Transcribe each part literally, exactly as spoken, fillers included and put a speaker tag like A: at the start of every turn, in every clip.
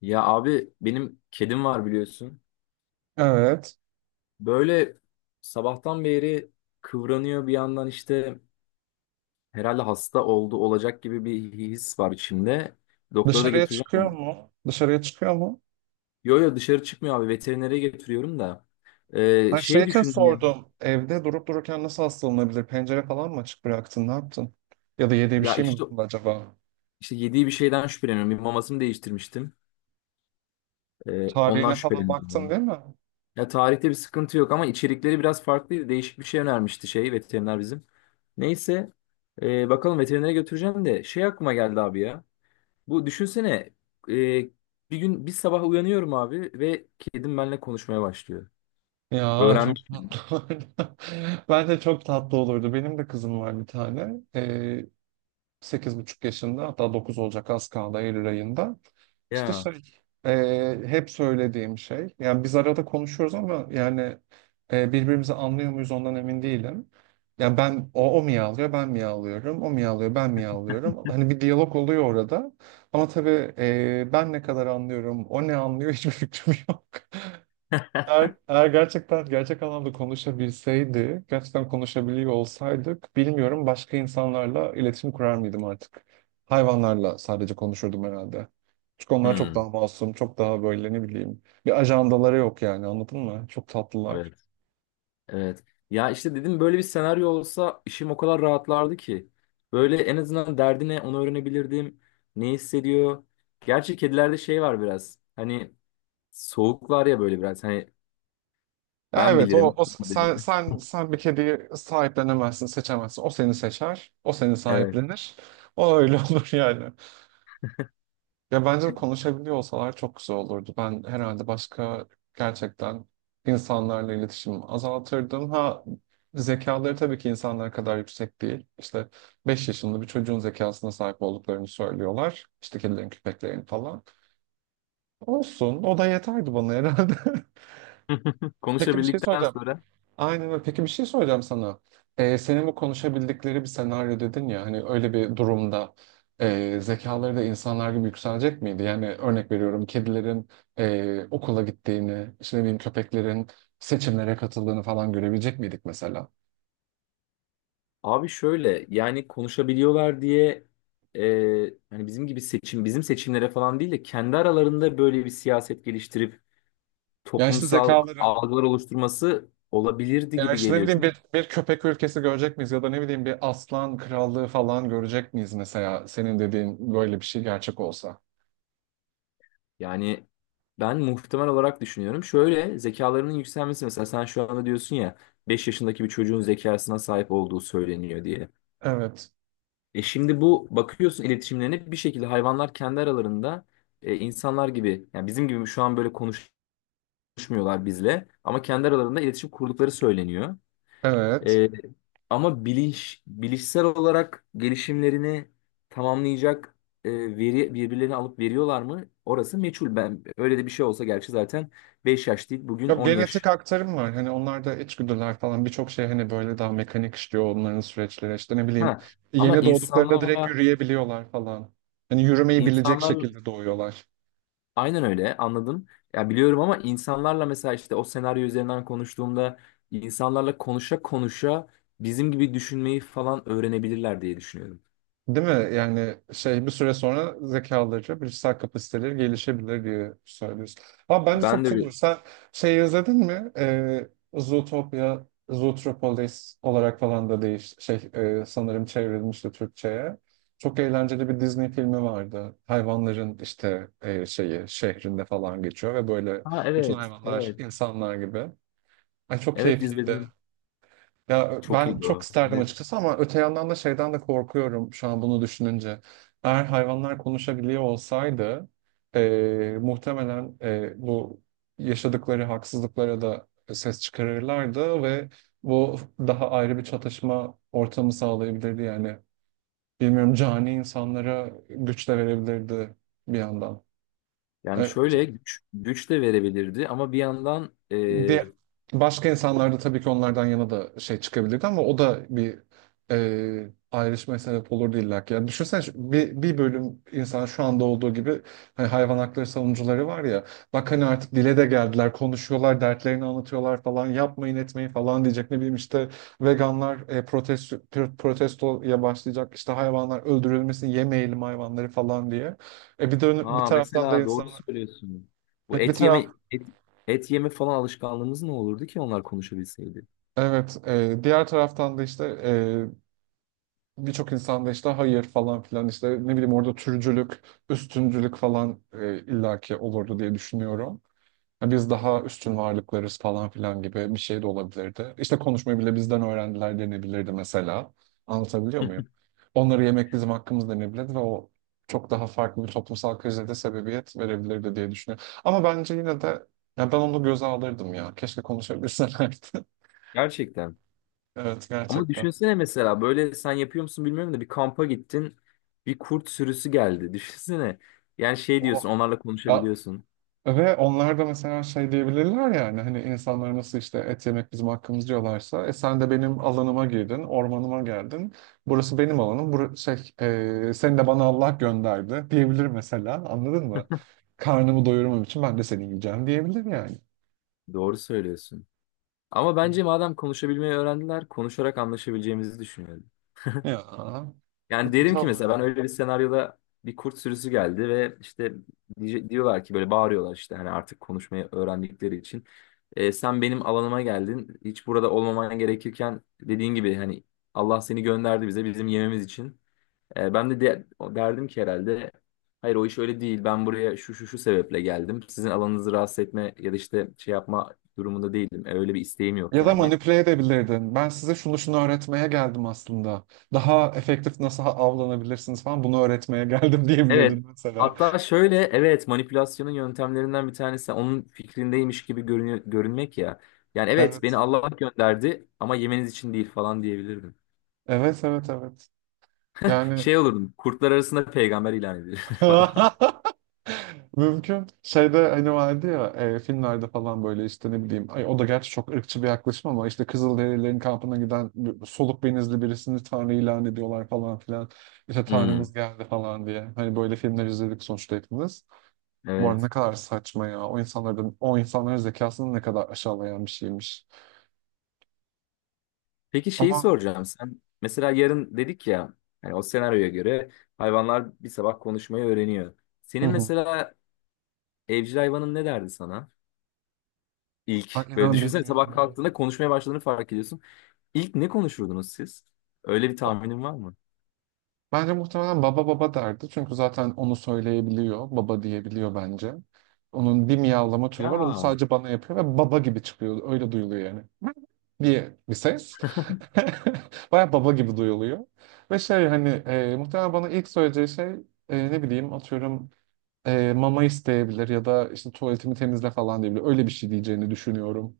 A: Ya abi benim kedim var biliyorsun.
B: Evet.
A: Böyle sabahtan beri kıvranıyor bir yandan işte herhalde hasta oldu olacak gibi bir his var içimde. Doktora da
B: Dışarıya
A: götüreceğim.
B: çıkıyor
A: onu.
B: mu? Dışarıya çıkıyor mu?
A: Yo, yo, dışarı çıkmıyor abi, veterinere getiriyorum da. Ee,
B: Her şey
A: şey
B: için
A: düşündüm ya.
B: sordum. Evde durup dururken nasıl hastalanabilir? Pencere falan mı açık bıraktın? Ne yaptın? Ya da yediği bir
A: Ya
B: şey mi
A: işte
B: dokundu acaba?
A: işte yediği bir şeyden şüpheleniyorum. Bir mamasını değiştirmiştim. Ee, ondan
B: Tarihine falan
A: şüpheleniyorum ya.
B: baktın değil mi?
A: Ya tarihte bir sıkıntı yok ama içerikleri biraz farklıydı. Değişik bir şey önermişti şey, veteriner bizim. Neyse, e, bakalım, veterinere götüreceğim de şey, aklıma geldi abi ya. Bu düşünsene, e, bir gün bir sabah uyanıyorum abi ve kedim benimle konuşmaya başlıyor.
B: Ya çok
A: Öğrenmiş.
B: tatlı olurdu. Bence çok tatlı olurdu. Benim de kızım var bir tane. Sekiz buçuk yaşında, hatta dokuz olacak, az kaldı, Eylül ayında. İşte
A: Ya.
B: şey e, hep söylediğim şey, yani biz arada konuşuyoruz ama yani e, birbirimizi anlıyor muyuz ondan emin değilim. Yani ben o, o miyavlıyor ben miyavlıyorum, o miyavlıyor ben miyavlıyorum. Hani bir diyalog oluyor orada, ama tabii e, ben ne kadar anlıyorum, o ne anlıyor, hiçbir fikrim yok. Eğer, eğer gerçekten gerçek anlamda konuşabilseydi, gerçekten konuşabiliyor olsaydık, bilmiyorum, başka insanlarla iletişim kurar mıydım artık? Hayvanlarla sadece konuşurdum herhalde. Çünkü onlar çok
A: Hmm,
B: daha masum, çok daha böyle, ne bileyim, bir ajandaları yok, yani anladın mı? Çok tatlılar.
A: evet. Evet. Ya işte dedim, böyle bir senaryo olsa işim o kadar rahatlardı ki. Böyle en azından derdine onu öğrenebilirdim. Ne hissediyor? Gerçi kedilerde şey var biraz. Hani soğuk var ya böyle biraz. Hani
B: Ya
A: ben
B: evet, o,
A: bilirim,
B: o
A: ben
B: sen
A: bilirim.
B: sen sen bir kediyi sahiplenemezsin, seçemezsin. O seni seçer, o seni
A: Evet.
B: sahiplenir. O öyle olur yani. Ya bence de konuşabiliyor olsalar çok güzel olurdu. Ben herhalde başka, gerçekten, insanlarla iletişimimi azaltırdım. Ha, zekaları tabii ki insanlar kadar yüksek değil. İşte beş yaşında bir çocuğun zekasına sahip olduklarını söylüyorlar. İşte kedilerin, köpeklerin falan. Olsun, o da yeterdi bana herhalde. Peki bir şey
A: Konuşabildikten
B: soracağım.
A: sonra
B: Aynen öyle. Peki bir şey soracağım sana. Ee, senin bu konuşabildikleri bir senaryo dedin ya, hani öyle bir durumda e, zekaları da insanlar gibi yükselecek miydi? Yani örnek veriyorum, kedilerin e, okula gittiğini, işte ne bileyim, köpeklerin seçimlere katıldığını falan görebilecek miydik mesela?
A: abi, şöyle yani konuşabiliyorlar diye, e, hani bizim gibi seçim bizim seçimlere falan değil de kendi aralarında böyle bir siyaset geliştirip
B: Yani işte
A: toplumsal
B: zekaları.
A: algılar oluşturması olabilirdi
B: Yani
A: gibi
B: işte ne
A: geliyor
B: bileyim
A: çünkü.
B: bir, bir köpek ülkesi görecek miyiz, ya da ne bileyim bir aslan krallığı falan görecek miyiz mesela, senin dediğin böyle bir şey gerçek olsa?
A: Yani ben muhtemel olarak düşünüyorum. Şöyle, zekalarının yükselmesi, mesela sen şu anda diyorsun ya, beş yaşındaki bir çocuğun zekasına sahip olduğu söyleniyor diye.
B: Evet,
A: E şimdi bu, bakıyorsun iletişimlerine, bir şekilde hayvanlar kendi aralarında, e, insanlar gibi yani bizim gibi şu an böyle konuşmuyorlar bizle, ama kendi aralarında iletişim kurdukları söyleniyor.
B: evet.
A: E, Ama bilinç, bilişsel olarak gelişimlerini tamamlayacak e, veri birbirlerini alıp veriyorlar mı? Orası meçhul. Ben, öyle de bir şey olsa gerçi, zaten beş yaş değil bugün,
B: Yok,
A: on
B: genetik
A: yaş.
B: aktarım var. Hani onlarda içgüdüler falan, birçok şey hani böyle daha mekanik işliyor onların süreçleri. İşte ne bileyim,
A: Ha, ama
B: yeni doğduklarında direkt
A: insanlarla
B: yürüyebiliyorlar falan. Hani yürümeyi bilecek
A: insanlar.
B: şekilde doğuyorlar.
A: Aynen öyle, anladım. Ya biliyorum, ama insanlarla mesela işte o senaryo üzerinden konuştuğumda, insanlarla konuşa konuşa bizim gibi düşünmeyi falan öğrenebilirler diye düşünüyorum.
B: Değil mi? Yani şey, bir süre sonra zekaları, bilişsel kapasiteleri gelişebilir diye söylüyorsun. Ama bence çok
A: Ben de
B: güzel
A: öyle.
B: olur. Sen şey izledin mi? Ee, Zootopia, Zootropolis olarak falan da değiş şey e, sanırım çevrilmişti Türkçe'ye. Çok eğlenceli bir Disney filmi vardı. Hayvanların işte e, şeyi şehrinde falan geçiyor ve böyle
A: Ha
B: bütün
A: evet,
B: hayvanlar
A: evet.
B: insanlar gibi. Ay çok
A: Evet,
B: keyifliydi.
A: izledim.
B: Ya
A: Çok
B: ben
A: iyiydi
B: çok
A: o.
B: isterdim
A: Evet.
B: açıkçası, ama öte yandan da şeyden de korkuyorum şu an bunu düşününce. Eğer hayvanlar konuşabiliyor olsaydı, eee, muhtemelen eee, bu yaşadıkları haksızlıklara da ses çıkarırlardı ve bu daha ayrı bir çatışma ortamı sağlayabilirdi yani. Bilmiyorum, cani insanlara güç de verebilirdi bir yandan.
A: Yani
B: Evet.
A: şöyle, güç, güç de verebilirdi ama bir yandan e,
B: Ve başka insanlar da tabii ki onlardan yana da şey çıkabilirdi, ama o da bir e, ayrışmaya sebep olurdu illa ki. Yani düşünsene, şu- bir, bir bölüm insan, şu anda olduğu gibi, hani hayvan hakları savunucuları var ya, bak hani artık dile de geldiler, konuşuyorlar, dertlerini anlatıyorlar falan, yapmayın etmeyin falan diyecek, ne bileyim işte veganlar e, protesto, pro- protestoya başlayacak işte, hayvanlar öldürülmesin, yemeyelim hayvanları falan diye. E bir de bir
A: ha,
B: taraftan da
A: mesela doğru
B: insanlar.
A: söylüyorsun. Bu
B: Evet, bir
A: et yeme
B: taraftan.
A: et, et yeme falan alışkanlığımız ne olurdu ki onlar konuşabilseydi?
B: Evet, e, diğer taraftan da işte e, birçok insan da işte hayır falan filan, işte ne bileyim, orada türcülük, üstüncülük falan e, illaki olurdu diye düşünüyorum. Ya biz daha üstün varlıklarız falan filan gibi bir şey de olabilirdi. İşte konuşmayı bile bizden öğrendiler denebilirdi mesela. Anlatabiliyor muyum? Onları yemek bizim hakkımız denebilirdi ve o çok daha farklı bir toplumsal krize de sebebiyet verebilirdi diye düşünüyorum. Ama bence yine de, ya ben onu göze alırdım ya. Keşke konuşabilselerdi.
A: Gerçekten.
B: Evet
A: Ama
B: gerçekten.
A: düşünsene, mesela böyle, sen yapıyor musun bilmiyorum da, bir kampa gittin, bir kurt sürüsü geldi. Düşünsene. Yani şey diyorsun, onlarla
B: Ya,
A: konuşabiliyorsun.
B: ve onlar da mesela şey diyebilirler, yani hani, hani insanlar nasıl işte et yemek bizim hakkımız diyorlarsa, e sen de benim alanıma girdin, ormanıma geldin. Burası benim alanım. Bur şey e, seni de bana Allah gönderdi diyebilir mesela. Anladın mı? Karnımı doyurmam için ben de seni yiyeceğim diyebilir yani.
A: Doğru söylüyorsun. Ama bence, madem konuşabilmeyi öğrendiler, konuşarak anlaşabileceğimizi düşünüyorum.
B: Ya.
A: Yani
B: Evet,
A: derim
B: güzel
A: ki mesela, ben
B: olurdu.
A: öyle bir senaryoda bir kurt sürüsü geldi ve işte diye- diyorlar ki, böyle bağırıyorlar işte, hani artık konuşmayı öğrendikleri için. "E, sen benim alanıma geldin. Hiç burada olmaman gerekirken, dediğin gibi hani Allah seni gönderdi bize bizim yememiz için." E, ben de, de derdim ki herhalde, "Hayır, o iş öyle değil. Ben buraya şu şu şu sebeple geldim. Sizin alanınızı rahatsız etme ya da işte şey yapma durumunda değilim. E, öyle bir isteğim yok
B: Ya da
A: yani."
B: manipüle edebilirdin. Ben size şunu şunu öğretmeye geldim aslında. Daha efektif nasıl avlanabilirsiniz falan, bunu öğretmeye geldim
A: Evet.
B: diyebilirdin mesela.
A: Hatta şöyle, evet, manipülasyonun yöntemlerinden bir tanesi onun fikrindeymiş gibi görünü- görünmek ya. Yani "Evet, beni
B: Evet.
A: Allah gönderdi ama yemeniz için değil" falan diyebilirdim.
B: Evet, evet, evet. Yani
A: Şey olurdum, kurtlar arasında peygamber ilan edilir falan.
B: mümkün. Şeyde hani vardı ya, e, filmlerde falan böyle, işte ne bileyim. Ay, o da gerçi çok ırkçı bir yaklaşım, ama işte Kızılderililerin kampına giden bir- soluk benizli birisini Tanrı ilan ediyorlar falan filan. İşte Tanrımız
A: Hmm,
B: geldi falan diye. Hani böyle filmler izledik sonuçta hepimiz. Bu arada ne
A: evet.
B: kadar saçma ya. O insanların, o insanların zekasını ne kadar aşağılayan bir şeymiş.
A: Peki, şeyi
B: Ama
A: soracağım. Sen mesela, yarın dedik ya, yani o senaryoya göre hayvanlar bir sabah konuşmayı öğreniyor.
B: hı
A: Senin
B: hı.
A: mesela evcil hayvanın ne derdi sana?
B: Ay,
A: İlk, böyle
B: inan
A: düşünsene, sabah
B: bilmiyorum.
A: kalktığında konuşmaya başladığını fark ediyorsun. İlk ne konuşurdunuz siz? Öyle bir tahminin var mı?
B: Bence muhtemelen baba baba derdi. Çünkü zaten onu söyleyebiliyor. Baba diyebiliyor bence. Onun bir miyavlama
A: Ya
B: türü var. Onu
A: ama
B: sadece bana yapıyor ve baba gibi çıkıyor. Öyle duyuluyor yani. Diye bir ses. Baya baba gibi duyuluyor. Ve şey hani e, muhtemelen bana ilk söyleyeceği şey e, ne bileyim atıyorum e, mama isteyebilir, ya da işte tuvaletimi temizle falan diyebilir. Öyle bir şey diyeceğini düşünüyorum.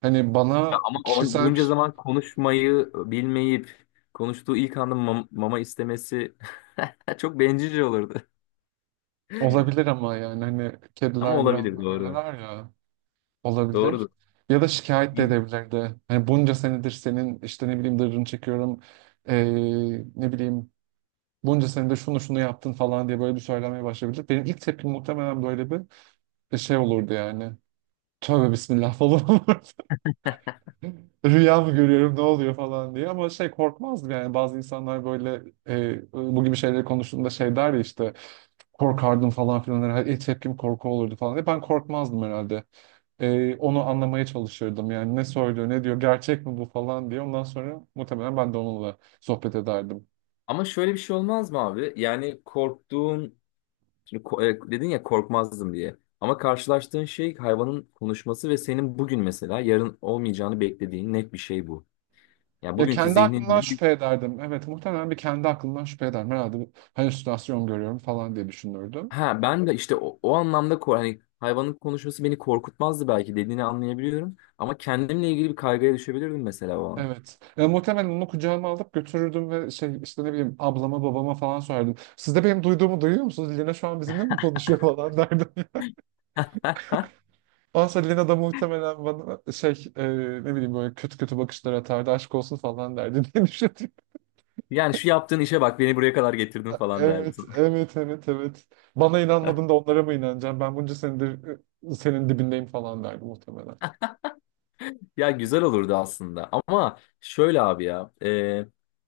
B: Hani bana
A: o-
B: kişisel bir
A: bunca
B: şey
A: zaman konuşmayı bilmeyip konuştuğu ilk anda mam- mama istemesi çok bencilce olurdu.
B: olabilir, ama yani hani
A: Ama
B: kediler biraz
A: olabilir,
B: da
A: doğru.
B: öyleler ya.
A: Doğrudur.
B: Olabilir. Ya da şikayet de edebilirdi. Hani bunca senedir senin işte ne bileyim dırrını çekiyorum. eee, ne bileyim, bunca senedir şunu şunu yaptın falan diye böyle bir söylemeye başlayabilir. Benim ilk tepkim muhtemelen böyle bir bir şey olurdu yani. Tövbe bismillah falan olurdu. Rüya mı görüyorum, ne oluyor falan diye. Ama şey, korkmazdım yani. Bazı insanlar böyle eee bu gibi şeyleri konuştuğunda şey der ya, işte korkardım falan filan, İlk tepkim korku olurdu falan diye. Ben korkmazdım herhalde. Ee, onu anlamaya çalışırdım. Yani ne söylüyor, ne diyor, gerçek mi bu falan diye. Ondan sonra muhtemelen ben de onunla sohbet ederdim.
A: Ama şöyle bir şey olmaz mı abi? Yani korktuğun. Şimdi ko- e, dedin ya "korkmazdım" diye. Ama karşılaştığın şey hayvanın konuşması ve senin bugün, mesela yarın olmayacağını beklediğin net bir şey bu. Yani
B: Ya
A: bugünkü
B: kendi aklımdan
A: zihninle bir-
B: şüphe ederdim. Evet, muhtemelen bir kendi aklımdan şüphe ederdim. Herhalde bir halüsinasyon görüyorum falan diye düşünürdüm.
A: ha, ben de işte o, o anlamda, ko- hani hayvanın konuşması beni korkutmazdı belki dediğini anlayabiliyorum. Ama kendimle ilgili bir kaygıya düşebilirdim mesela, o an.
B: Evet. E, muhtemelen onu kucağıma alıp götürürdüm ve şey işte ne bileyim ablama babama falan sorardım. Siz de benim duyduğumu duyuyor musunuz? Lina şu an bizimle mi konuşuyor falan derdim. Ondan sonra Lina da muhtemelen bana şey e, ne bileyim böyle kötü kötü bakışlar atardı. Aşk olsun falan derdi diye düşünüyorum.
A: Yani "Şu yaptığın işe bak, beni buraya kadar getirdin" falan
B: Evet,
A: derdim.
B: evet, evet, evet. Bana inanmadın da onlara mı inanacağım? Ben bunca senedir e, senin dibindeyim falan derdi muhtemelen.
A: Ya güzel olurdu aslında ama şöyle abi ya, e,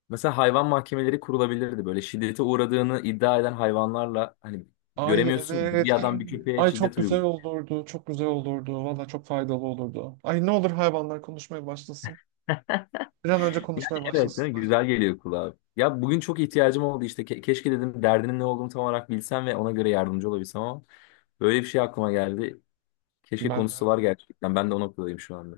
A: mesela hayvan mahkemeleri kurulabilirdi, böyle şiddete uğradığını iddia eden hayvanlarla. Hani
B: Ay
A: göremiyorsun ya,
B: evet.
A: bir adam bir köpeğe
B: Ay çok
A: şiddet
B: güzel
A: uyguluyor.
B: olurdu. Çok güzel olurdu. Valla çok faydalı olurdu. Ay ne olur hayvanlar konuşmaya başlasın. Bir an önce
A: Yani
B: konuşmaya
A: evet, değil mi?
B: başlasınlar.
A: Güzel geliyor kulağa. Ya bugün çok ihtiyacım oldu işte, Ke- keşke dedim, derdinin ne olduğunu tam olarak bilsem ve ona göre yardımcı olabilsem, ama böyle bir şey aklıma geldi. Keşke
B: Bence.
A: konusu var gerçekten, ben de o noktadayım şu anda.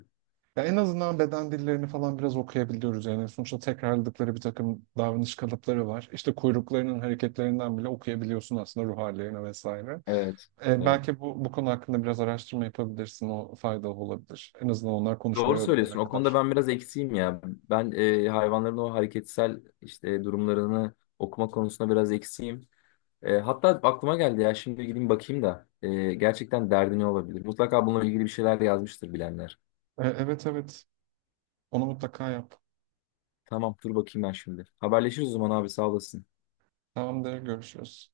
B: Ya en azından beden dillerini falan biraz okuyabiliyoruz yani. Sonuçta tekrarladıkları bir takım davranış kalıpları var. İşte kuyruklarının hareketlerinden bile okuyabiliyorsun aslında ruh hallerini vesaire.
A: Evet.
B: E,
A: Evet.
B: belki bu bu konu hakkında biraz araştırma yapabilirsin. O faydalı olabilir. En azından onlar
A: Doğru
B: konuşmayı öğrenene
A: söylüyorsun. O konuda
B: kadar.
A: ben biraz eksiğim ya. Ben e, hayvanların o hareketsel işte durumlarını okuma konusunda biraz eksiğim. E, hatta aklıma geldi ya, şimdi gideyim bakayım da, e, gerçekten derdi ne olabilir? Mutlaka bununla ilgili bir şeyler yazmıştır bilenler.
B: E, evet evet. Onu mutlaka yap.
A: Tamam, dur bakayım ben şimdi. Haberleşiriz o zaman abi, sağ olasın.
B: Tamamdır. Görüşürüz.